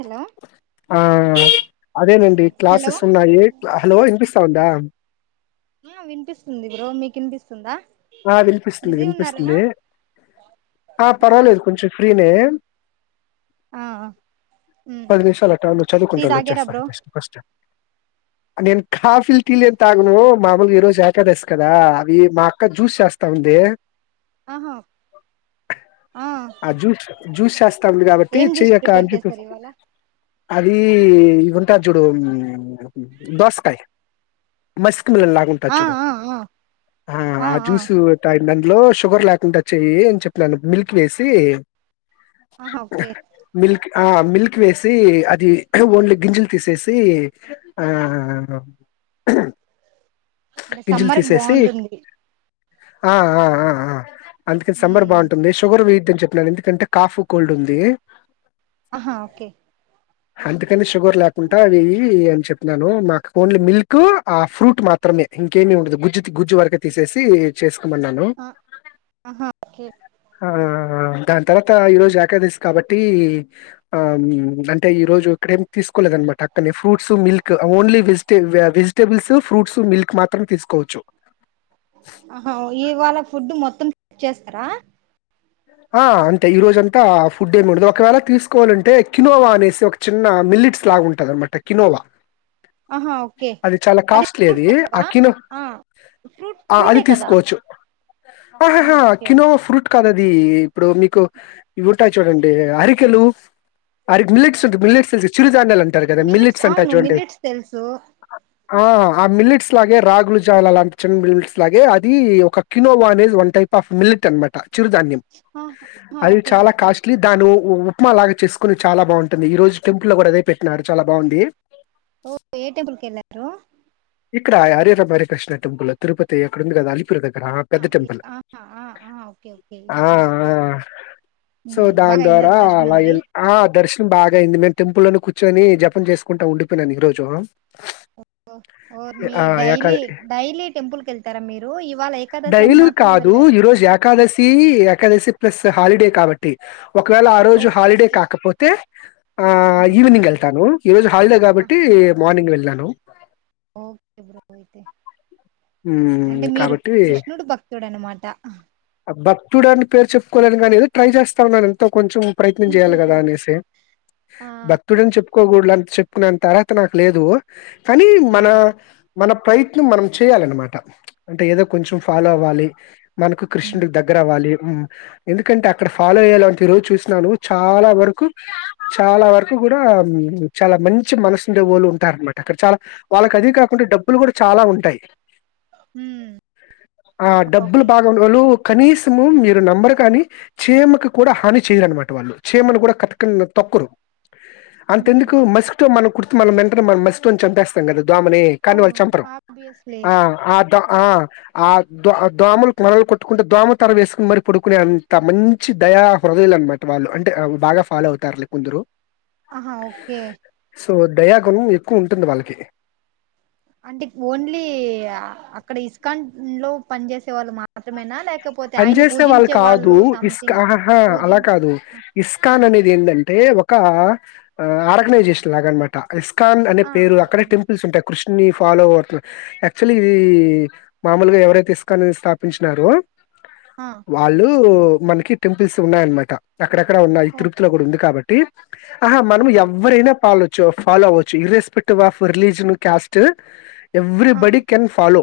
Hello ఆ అదేనండి hello classes ఉన్నాయి హలో వినిపిస్త వుందా ఆ వినిపిస్తుంది బ్రో మీకు వినిపిస్తుందా ఆ వినిపిస్తుంది బిజీ ఉన్నారేనా వినిపిస్తుంది ఆ పర్వాలేదు కొంచెం ఫ్రీనే ఆ ఉమ్ పది నిమిషాలు అ ట టీ చదువుకుంటా ఉండు తాగారా బ్రో వచ్చేస్తాను ఫస్ట్ ట అంటే నేను కాఫిల్ టీలు తాగాను మామూలుగా ఈ రోజు ఇక దాసి కదా అవి మాకు క్క జ్యూస్ చేస్తా ఉంది ఆహో ఆ జూస్ా ది కాబట్టి ఏం జ్యూస్ చెయ్యక్క ప్రిపేర్ అనీ చెప్పేసి చేశారు ఇవాళ అది ఇ ఉంట చూడు దోసకాయ మస్ లాగు ఉంటాది ఆ చూడు ఆ ఆ ఆ జ్యూస్ దాంట్లో షుగర్ లేకుండా చెయి అని చెప్పినను మిల్క్ వేసి ఆా ఓకే మిల్క్ ఆ మిల్క్ వేసి అది ఓన్లీ గింజలు తీసేసి ఆ అంటే గింజలు సమ్మర్ కి తీసేసి బాగుంటుంది ఆ ఆ ఆ ఆ అందుకే సమ్మెర్ ఉమ్ బాగుంటుంది షుగర్ వేయి చెప్పను ఎందుకంటే కాఫ్ కోల్డ్ ఉంది ఆహా ఓకే అందుకని షుగర్ లేకుండా అవి ఇవి అని చెప్పినను మాకు ఓన్లీ మిల్క్ ఆ ఫ్రూట్ మాత్ర మాత్రమే ఇంకేమి ఉండదు గుజ్జ గుజ్జ వరకే తీసేసి చేసు కో మన్నాను ఆ ఆహా ఓకే ఆ ఆ ఇంకా అంత తర్వాత ఈ రోజు ఎకాదసి కాబట్టి టి అంటే ఈ రోజు ఇక్కడేం తీసుకోలేదు అన్నమాట అక్కనే ఫ్రూట్స్ మిల్క్ ఓన్లీ వెజిటె వె వెజిటేబుల్స్ ఫ్రూట్స్ మిల్క్ మాత్రం తీసుకోవచ్చు ఆహా ఇవ్వాళ ఫుడ్ మొత్తం చేస్తారా ఆ అంతే ఈరోజంతా ఫుడ్ ఏమి ఉండదు ఒకవేళ తీసుకోవాలంటే కినోవా అనేసి ఒక చిన్న మిల్లిట్స్ లాగా ఉంటుందన్నమాట కినోవా ఆహా ఓకే అది చాలా కాస్టలీ ఫ్రూట్ అది టైపా ఆ కినో ఆ ఫ్రూట్ ఆ ఫ్రూటే అది కదా తీసుకోవచ్చు ఆ ఆహహా ఓకే ఓకే కినోవా ఫ్రూట్ కాదు అది ఇది ఇప్పుడు మీకు ఇవి ఉంటాయి చూడండి అరికెలు అరి మిల్లెట్స్ ఉంటాయి మిల్లెట్స్ చిరు చిరుధాన్యాలు అంటారు కదా మిల్లెట్స్ మిల్లిట్స్ అంట అవును చూడండి అవి మిల్లెట్స్ తెలుసు ఆ ఆ మిల్లెట్స్ లాగే రాగులు జావా అలాంటి చిన్న మిల్లెట్స్ లాగే అది ఒక కినోవా ఆనేది వన్ టైప్ ఆఫ్ మిల్లెట్ అనమాట చిరుధాన్యం ఆహా అది ఓకే చాలా ఓకే కాస్ట్ లీ దాను ఉప్మాలాగ చేసుకుని చాలా బాగుంటుంది ఈ రోజు టెంపుల్ కూడా అదే పెట్టిన్నాడు చాలా బాగుంది ఓ ఏ టెంపుల్ కి ఎళ్ళారు ఇక్కడ [unintelligible] కృష్ణ టెంపుల్ లో తిరుపతి అక్కడ ఉంది కదా అలిపిరి దగ్గర ఆ! పెద్ద టెంపుల్. ఆహా ఆ ఆ ఒకే ఒకే ఆ సో హ్మ్. దాని బాగా అయిందా ద్వారా దర్శనం అలా మరి ఆ దర్శనం బాగా అయింది మే [unintelligible] ప్పులోని కూర్చొని జపం చేసుకుంటా ఉండిపోయినాను ఈ రోజు ఓ మీ డైలీ డైలీ టెంపుల్ కి వెళ్తారా మీరు ఇవాళ ఏకాదశి అని మాత్రమే వెళ్లారా ఈ ఏకాదశి ప్లస్ హాలిడే కాబట్టి ఒకవేళ ఆ రోజు హాలిడే ఓకే కాకపోతే ఆ ఆహా ఈవనింగ్ వెళ్తాను ఈ రోజు హాలిడే కాబట్టి ఆహా మార్నింగ్ వెళ్ళాను హలో ఓకే బ్రో అయితే ఉ కాబట్టి [unintelligible] మాటా ఆ భక్తుడు అని పేరు చెప్పుకోలేను కానీ ఏదో ట్రై చేస్తాంన్నాను [unintelligible] ఎంతో కొంచెం ప్రయత్నం చేయాలి కదా అనేసి భక్తుడని చెప్పుకోకూడదు [unintelligible] [unintelligible] అర్హత నాకు లేదు కానీ ఆ మన మన ప్రయత్నం మనం చేయాలనమాట అంటే ఏదో కొంచెం ఫాలో అవ్వాలి మన హ్మ్. కృష్ణడికి దగ్గర అవ్వాలి ఎందుకంటే అక్కడ ఫాలో అయ్యాల అంటే ఈ రోజు చూసినా నువ్ చాలా వరకు చాలా వరకు కూడా చాలా మంచి మనసుండే వాళ్ళు ఉంటారు అనమాట అక్కడ చాలా వాళ్ళకి అద కాకుండా డబ్బులు కూడా చాలా ఉంటాయి హ్మ్. ఆ డబ్బులు ఓకే బాగా వాళ్ళు కనీసము మీరు నమ్మరు కాని చీమకు కూడా హాని చేయరునమాట వాళ్ళు చీమనుకూడా కతకు తొకురు హ్మ్. అంతెందుకు మస్టో మనకు [unintelligible] చంపేస్తాం కదా దోమని కానీ వాళ్లు అవును చంపరు ఆబ్వియస్లీ ఆ ఆ ద ఆ ఆ దోమలు మనలు కొట్టుకుంటే దోమతర వేసుకుని మరి పడుకునే అంత మంచి దయా హృదయాలు అనమాట వాళ్ళు అంటే బాగా ఫాలో అవుతారులే కొందరు ఆహా ఓకే దయాగుణం ఎక్కువ ఉంటుంది వాళ్ళకి అంటే ఓన్లీ అక్కడ ఇస్కాన్ ఇంట్లో పని చేసే వాళ్ళు మాత్రమేనా లేక పని చేసే వాళ్ళు కాదు ఇస్కా ఆహా అలా పూజించే కాదు ఆ ఇస్కాన్ అనేది ఏంటంటే అంటే ఒక ఆర్గనైజేషన్ లాగ అనమాట ఇస్కాన్ ఆ అనేేరు అక్కడ అర్థమైంది. టెంపుల్ ఉంటాయి కృష్ణ ఫాలోవర్స్ యాక్చువల్లీ ఇది మామూలుగా ఎవరైతే ఇస్కానీ స్థాపించినారో ఆ వాళ్ళు మనకి టెంపుల్స్ ఉన్నాయనమాట ఇక్కడక్కడ ఉన్నయి ఓ తృప్తి లో కూడా ఉంది కాట్టి [unintelligible] ఆహా మనం ఓకే ఎవ్వరైనా ఫాలో అవచ్చు irrespective of religion caste every uh body can follow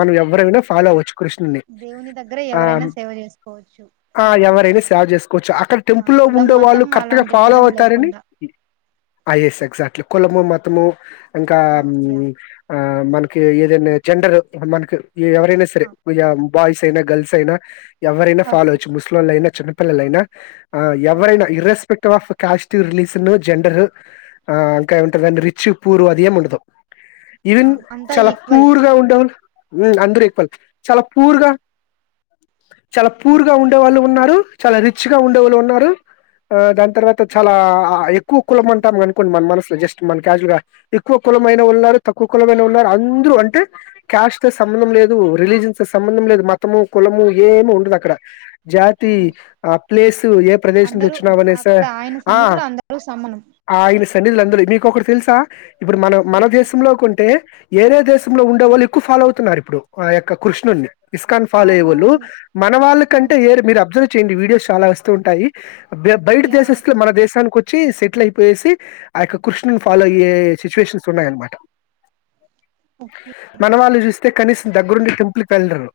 మనం ఓ ఎవ్వరైనా ఫాలో ఆ అవ్వచ్చు కృష్ణ దేవుని దగ్గర ఆ ఎవరైనా సేవ చేసుకోవచ్చు ఆ అంటారు ఎవరైనా సేవ చేసుకోవచ్చు అక్కడ ఆ టెంపు లో కులం ఉండే వాళ్ళు మతం కరెక్ట్ గా అలాంటి ఫాలో భేదం అవుతారని లేకుండా ఐఎస్ ఎగ్జాక్ట్లీ కులము మతము ఇంకా ఆ యా ఆ మన ఏదైనా జెండర్ [unintelligible] మాకు ఈ ఎవరైనా ఆ సరే [unintelligible] బాయ్స్అయినా గర్ల్స్ అయినా ఎవరైనా ఫాలో ఓకే అవచ్చు ముసలోళ్లయిన చిన్నపిల్లలయినా ఓ ఎవరైనా irrespective of caste religion gender ఆ ఇంకా ఎంటరండి రిచ్ పూర్ అది ఏం ఉండదు ఆ ఈవెన్ అంతా చాలా ఈక్వల్ పూర్ గా ఉండేవాళ్ళు అందరు ఈక్వల్ చలో పూర్గ చాలా యా పూర్గ ఉండే వాళ్ళు ఉన్నారు. చాలా రిచ్ గా ఉండే వాళ్ళు ఉన్నారు ఆ దాని తర్వాత చాలా ఎ [unintelligible] కులం అంటాం అనుకోండి మన మన జస్ట్ మన [unintelligible] ఎక్కువ కులంమైన ఉన్నారు తక్కువ కులంమైన ఉన్నారు హిందూ ఉమ్ అంటే క్యాస్ట్తో సంబంధం లేదు రిలీజిన్స్ సంబంధం లేదు మతము కులము ఏమి ఉండదు అక్కడ ఓ జాతి ఆ ప్లేస్ ఏ ప్రదేశం నుంచి అందరూ వచ్చినవేస అక్కడ ఆయన ఆ సన్నిధిలో అందరూ సమానం ఆయన తన్నిలందరూ మీకు ఒకడు తెలుసా ఇప్పుడు మన మన దేశంలోకొంటే వేరే దేశంలో ఉండే వాళ్ళు ఎక్కువ ఫాలో అవుతున్నారు ఇప్పుడు ఆ యొక్క కృష్ణుడ్ని ఇస్కాన్ ఫాలో అయ్యే వాళ్ళూ, అవునవును మన వాళ్ళ కంటే అవును. ఏరే మీరు అబ్జర్వ్ చేయండి వీడియోస్ చాలా వస్తూ ఉంటాయి. బయట యా దేశస్తులు మన చూస్ దేశానికి ఒచ్ చ్చీ సెటిల్ అయిపోయేసి, అ యొక్క కృష్ణుడీనీ ఫాలో అయ్యే సిచ్యువేషన్స్ ఉన్నాయనమాట. ఓకే మనవాళ్ళు చూస్తే కనీసం దగ్గరుండే టెంప్ పుల్ కెల్లరూ.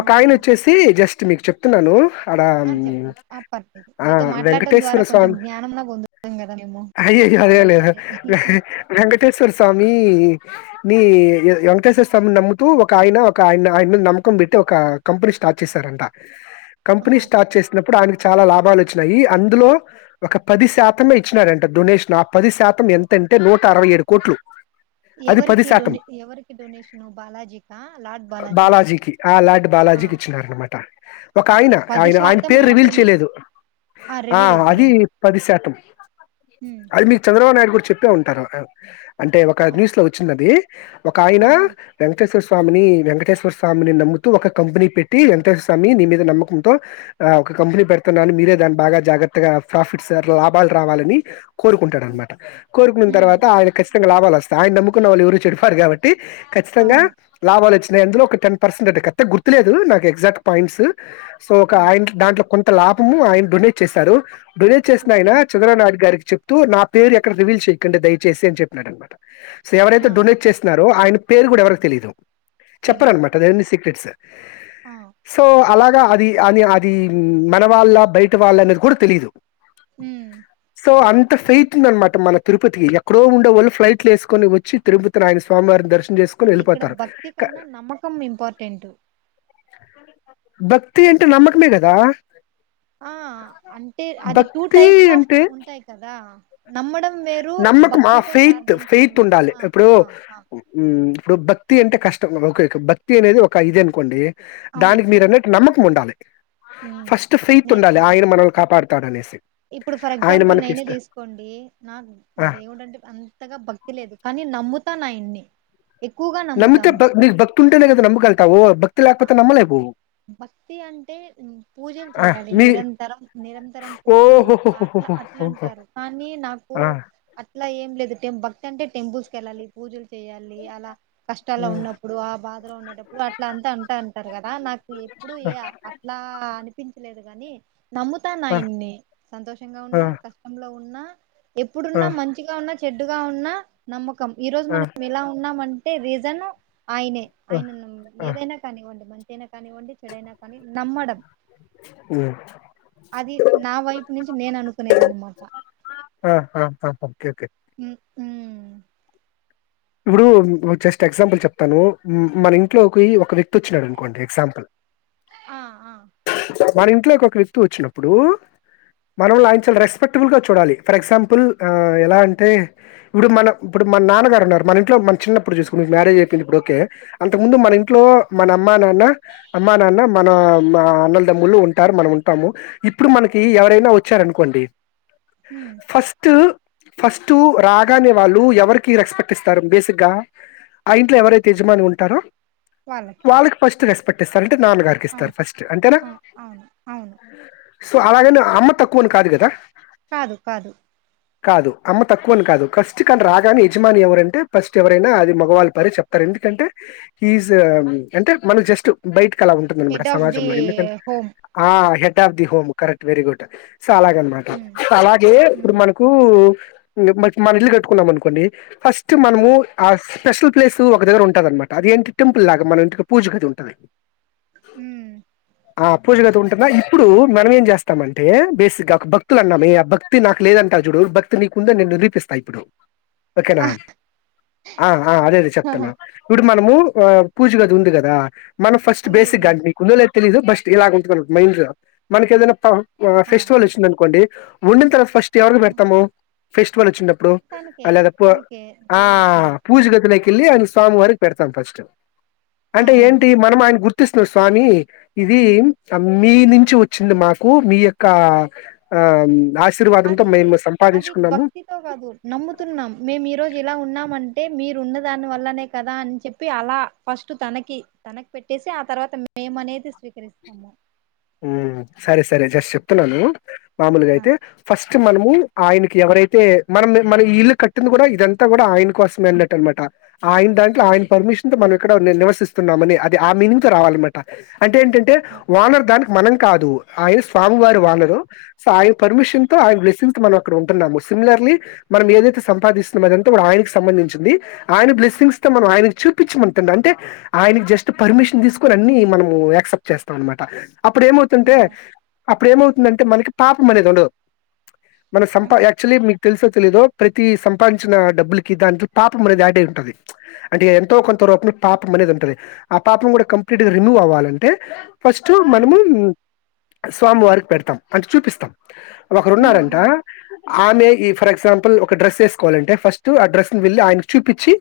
ఒకాయనొచ్చేసి జస్ట్ మీకు చెప్తున్నానూ. ఆడ ఆ ఆమ్ చెప్పండి ఆ పర్లేదు ఆ మీతో మాట్లాడటం ద్వారా వెంకటేశ్వర కొంచెం స్వామి జ్ఞానంన పొందుతాం కదా మేము అయ్యయో అదే నాలెడ్జ్ లేదు అనేది వెంకటేశ్వర స్వామీ నీ ఎన్కేసేస్ తం. నమ్ముతూ ఒక ఆయన ఒక ఆయన ఆయన నమ్మకం పెట్టి ఒకా కంపెనీ స్టార్ట్ చేశారంట. కంపెనీ ఆహా స్టార్ట్ ఓకే చేసినప్పుడు ఆయనకి చాలా లాభాల్ వచ్ చ్చినాయీ. అందులో ఒక పది శాతమే ఇచ్చినారంట డొనేషన్, ఆ పది శాతం ఎంతంటే నూట అరవై ఏడు కోట్లు. ఎవరికి డొనే ఎవరికి డొనేషను. బాలాజీకా లార్డ్ బాలాజీ బాలాజీకి ఆ లార్డ్ ఆ బాలాజీకి ఇచ్చినారు అనమాట. ఒక ఆయన, ఓకే పది ఆయన ఆయన శాతం పేరు రివీల్ మాత్రమే చేయలేదు. ఆ రివీల్ అదీ వద్దులేండి పది శాతం. ఉమ్ అది మీకు చద్ చంద్రబాబు నాయుడు కూడ చెప్పే ఉంటారు. ఆ అంటే ఒక ఆ న్యూస్ లో వచ్చిందదీ. ఒక ఆయనా ఆహా వెంకట్వర స్వామినీ, వెంకటేశ్వర స్వామిని నమ్ముతూ ఒక కంపెనీ పెట్టీ, వెంకటేశ్వర స్వామిని నీ మీద నమ్మకంతో, ఆ ఒక కంపెనీ పెడుతున్నాని మీరే దాన్ని బాగా జాగ్రత్తగా ఫ్రాఫిట్స్ ఆర్ లాభాలు రావాలని కోరుకుంటాడు అనమాట. కోరుకునిన్ ఉమ్ తర్వాత ఆయన ఖచ్ తంగా లాభాలు వస్తాయ్ ఆయన్ని నమ్ముకున్న వాళ్ళు ఎవరూ చెడిపోరు కాబట్టి. మొత్తంగా అవును లాభాలు వచ్ నయ్. అందులో ఒక టెన్ పర్సెంట్ అంతే కరెక్ట్ గా గుర్తులేదూ నాక్ ఎగ్జాక్ట్ పాయింట్సు. సో ఒక ఆ ఆయన్ దాంట్లో కొంత్ త లాభమూ ఆయన డొనేట్ చేసాడూ. డొనేట్ చేసిన ఓకే ఆయనా చంద్ర నాయుడు గారికి చెపుతూ నా పేరు ఎక్కడ రివీల్ చెయ్యకండి దయచేసి అని చెప్పినాడ్ అన్నమాట. సో ఎవరైతే ఆ డొనేట్ చేస్తున్నారో ఆయన పేరు గూడా ఎవరికి తెలీదు. తెలీదు చెప్పరన్నమాట అది అన్నీ సీక్రెట్సు. ఆ సో అలాగ్ అది అని అది మన వాళ్ళ బయట వాళ్ళ అనేది కూడా తెలీదు హూ సో అంత ఫెయిట్ ఉంది అనమాట మన తిరుపతి ఎక్కడో ఉండోళ్ళు ఫ్లైట్ వేసుకొని వచ్చి తిరుపతిని ఆయన స్వామివారి దర్శన్ అంటే ఇక్కడ భక్తి కన్నా నమ్మకం ఇంపార్టెంట్ భక్తి అంటే నమ్మకమే కదా ఆ అంటే అది టూ టైప్స్ ఆఫ్ అంటే ఉంటాయి కదా నమ్మడం వేరు నమ్మకం ఆ భక్తితో ఫెయిత్ ప్రార్థించడం ఫెయిత్ వేరు. ఉండాలి ఆ ఎపుడో ఆ ఆ ఉ ఇప్పుడు భక్తి అంటే కష్టం ఓకే ఓకే భక్తి అనేది ఒక ఇది అనుకోండి అవును దానికి మీరు అన్నట్టు నమ్మక్ ఉండాలి ఉమ్ ఫస్ట్ ఫెతూ నే ఉండాలి నేన ఆయన మనల్ని కాపాడుతాడనేసి ఇప్పుడు ఫర్ ఆయన ఎగ్జాంపుల్ నేనే మనకిస్తా తీసుకోండి నా ఆ! దేవుడు అంటే అంతగా భక్తి లేదు కానీ నమ్ముతు అంతా నాయి నే నమ్మితే బ భక్తి ఉంటేనే నమ్మ గలుగుతాము ఓ భక్ భక్తి ఆ లేకపోతే నమ్మలే కు భక్తి అంటే పూజలు ఆ! జేయాలి మీ నిరంతరం నిరంతరం పూజలు అట్లా అట్లా ఓహోహోహోహోహో! అంటారు కానీ నాకు ఆ! అట్లా ఏం లేదు టెం భక్ అంటే టెంపుల్స్ కి వెళ్లాలి పూజలు చేయాలి అలా కష్టాల్లో హ్మ్. ఉన్నప్పుడు ఆ బాధలో ఉండేటప్పుడు అట్లా అంతా అంటా అంటారు కదా నాకు ఎప్పుడూ ఆ! ఏ అట్లా అనిపించలేదు అది గాని నమ్ముతాను ఆ! ఆయన్ని సంతోషంగా ఉన్నా ఆ! కష్టంలో ఉన్నా ఆ! ఎప్పుడున్నా మంచిగా ఉన్నా చెప్ చెడ్డుగా ఉన్నా నమ్మక్ ఈ రోజు ఆ! మనం ఇలా ఉన్నామన్ అంటే రీజన్ ఆయనే ఆ! ఆయనను ఆ! ఏదైనా కానివ్వండి మన్ తెనా కానివ్వండి చెడైనా కానీ నమ్మడం హ్మ్. అది నా వైపు నుంచి నేను అనుకునేదన్నమాట ఆ! ఆ! ఆ! ఓకే. ఓకే. ఊ ఊ ఇప్పుడు జస్ట్ ఎగ్జాంపుల్ చెప్తాను మన ఇంట్లోకి ఒక వ్యక్తి చ్చినాడు అనుకోండి ఎగ్జాంపుల్ ఆ ఆ మన ఇంట్లోకి ఒక వ్యక్తి వచ్చినప్పుడు మన ఆ చాల రెస్పెక్ట్బుల్గా చూడాలి ఫర్ ఎగ్జాంపుల్ ఎలా అంటే ఇప్పుడు మన ఇప్పుడు మన నాన్నగారు ఉన్నారు మన ఇంలో మన చిన్నప్పుడు చూసుకుకు మ్యారేజ్ అయింది ఇప్పుడు కే అంతకు ముందు మన ఇంట్లో మన అమ్మ నాన్న అమ్మా నాన్న మన అన్నలు దమ్ములు ఉంటారు మనం ఉంటాము ఇప్పుడు మనకి ఎవరైనా వచ్చారనుకోండి ఉమ్ ఫస్ట్ ఫస్ట్ రాగానే వాళ్ళు ఎవరికి రెస్పెక్ట్ పటిస్తారు బేసిక్ గా ఆ ఇంట్లో ఎవరైతే యజమాని ఉంటారో వాళ్ళకి ఫస్ట్ రెస్ప పట్ట సర నాన్నగారికి ఇస్తారు అవును ఫస్ట్ అంతేనా అవును అవును అవును సో అలాగేనే అమ్మ తక్కువని కాదు కదా కాదు కాదు కాదు అమ్మ తక్కువ అని కాదు కష్టటి కానీ రాగానే యజమాని ఎవరైనా ఫస్ట్ ఎవరైనా అది మగవాళ పరి చెప్తారు ఎందుకంటే అంటే మనం జస్ట్ బయట అలా ఉంటుందన్నమాట హెడ్ ఆఫ్ ది సమాజంలో ఎందుకంటే హోమ్ ఆ of the home correct very good చాలాగ అనమాట ఉమ్ అలాగే ఇప్పుడు ఉమ్ మనకు మ మన ఇల్లు కట్టుకున్నాం అనుకోండి ఫస్ట్ ఆ మనము ఆస్ స్పెషల్ ప్లేస్ ఒక దగ్గర ఉంటుందిన్నమాట అదింటి టెంపుల్లాగా మన ఇంటికి పూజగా అది ఉంటుంది ఉమ్ ఆ పూజగాది ఉంటదా ఇప్పుడు మనం ఏం చేస్తామంటే బేసిక్ గా ఒక భక్తులు అన్నా ఆ భక్తి నాకు లేదంటారు చూడు భక్తి నీకు ఉందని నేను నిరూపిస్తాను ఇప్పుడు ఓకేనా ఆ అదే అదే ఆహ్ చెప్తాను ఇ మనము ఆ పూజగాది ఉంది కదా మనం ఫస్ట్ ఉంది ఉంది బేసిక్గాం మీకుందు లేతే తెలీదు బస్ట్ ఇలాగ ఉంటున్నాన్నారు మైండ్ మనకి ఏదైనాప్ప ఆ ఫెస్టివల్ వచ్చింది అనుకోండి ఉడిన తర ఫస్ట్ ఎవరి ఆ, పెడతాము ఫెస్టివల్ వచ్చినప్పు అప్పుడు తనకే అలాదప్పు తనకే ఆ దేవుడికే పూజ గదులయితే కిళ్ళలి ఆయన స్వామి వారికి పెడతాం ఫస్ట్ ఆ, అంటే అవును ఏంటి మనం ఆయన గుర్తు ర్ష్ణ స్వామి ఇది మీ నుంచి వచ్చింది మాకు మీ యొక్క ఆ ఆశ అది అది భక్తితో కాదు నమ్ముతున్నాం మేము ఈ రోజు ఇలా ఉన్నా అంటే మీరు ఉన్న దాని వల్లనే కదా అని చెప్పి అలా ఫస్ట్ తనకి తనకి పెట్టేసి ఆ తర్వాత మేము అనేది స్వీకరిస్తాము ఉ సర సరే జస్ట్ చెప్తున్నాను మామూలుగా ఆ అయితే ఫస్ట్ నట్ మనము ఆయనకి ఎవరైతే మనం మన ఇల్లు కట్టింది కూడా ఇదంతా కూడా ఆయన కోసమే అన్నట్టు అనమాట ఆయన దాంట్లో ఆయన పర్మిషన్ త మనం ఇక్కడ నివసిస్తున్నామని అది ఆ మీనింగ్ తో రావాలన్నమాట అంటే ఏంటంటే వానర్ దానికి కాదు ఆయన స్వామి వారు వాళ్ళరు సో ఆయన పర్మిషన్ తో ఆయన బ్లెసింగ్స్ మనం అక్కడ ఉంటున్నాము సిమిలర్లీ మనం ఏదైతే సంపాదిస్తున్నా అదంతా కూడా ఆయనకి సంబంధించింది ఆయన బ్లెస్సింగ్స్ తో మనం ఆయన చూపించమ అంటే ఆయనకి జస్ట్ పర్మిషన్ తీసుకుొని అన్ని మనం యాక్సెప్ట్ చేస్తాం అనమాట అప్పుడు ఏమవుతుంటే యా అప్పుడు ఏమవుతుందంటే మనకి పాపం అనేది ఉండదు మన సంప ఆహా యాక్చువలీ మీకు తెలుస తెలిదుో ప్రతి సంపాదించిన డబ్బులకి దాంట్ పాపం అనేది యాట ఉంటది అంటే ఎంతో కొంత రూపంలో పాపం అనేది ఉంటంది ఆ పాపం కూడా కంప్లీట్ గా రిమూవ్ అవ్వాలంటే ఫస్ట్ మనమ ఉమ్ స్వామి వారికి పెడతాం అంటే చూపిస్తాం ఒకరు ఉమ్ ఉన్నారంట ఉమ్ ఆమె ఈ ఫర్ ఎగ్జాంల్ ఒకడ్రెస్ వేసుకోవాలంట ఫస్ట్ ఆ డ్రెస్ ను వెళ్లి ఆయన చూపించి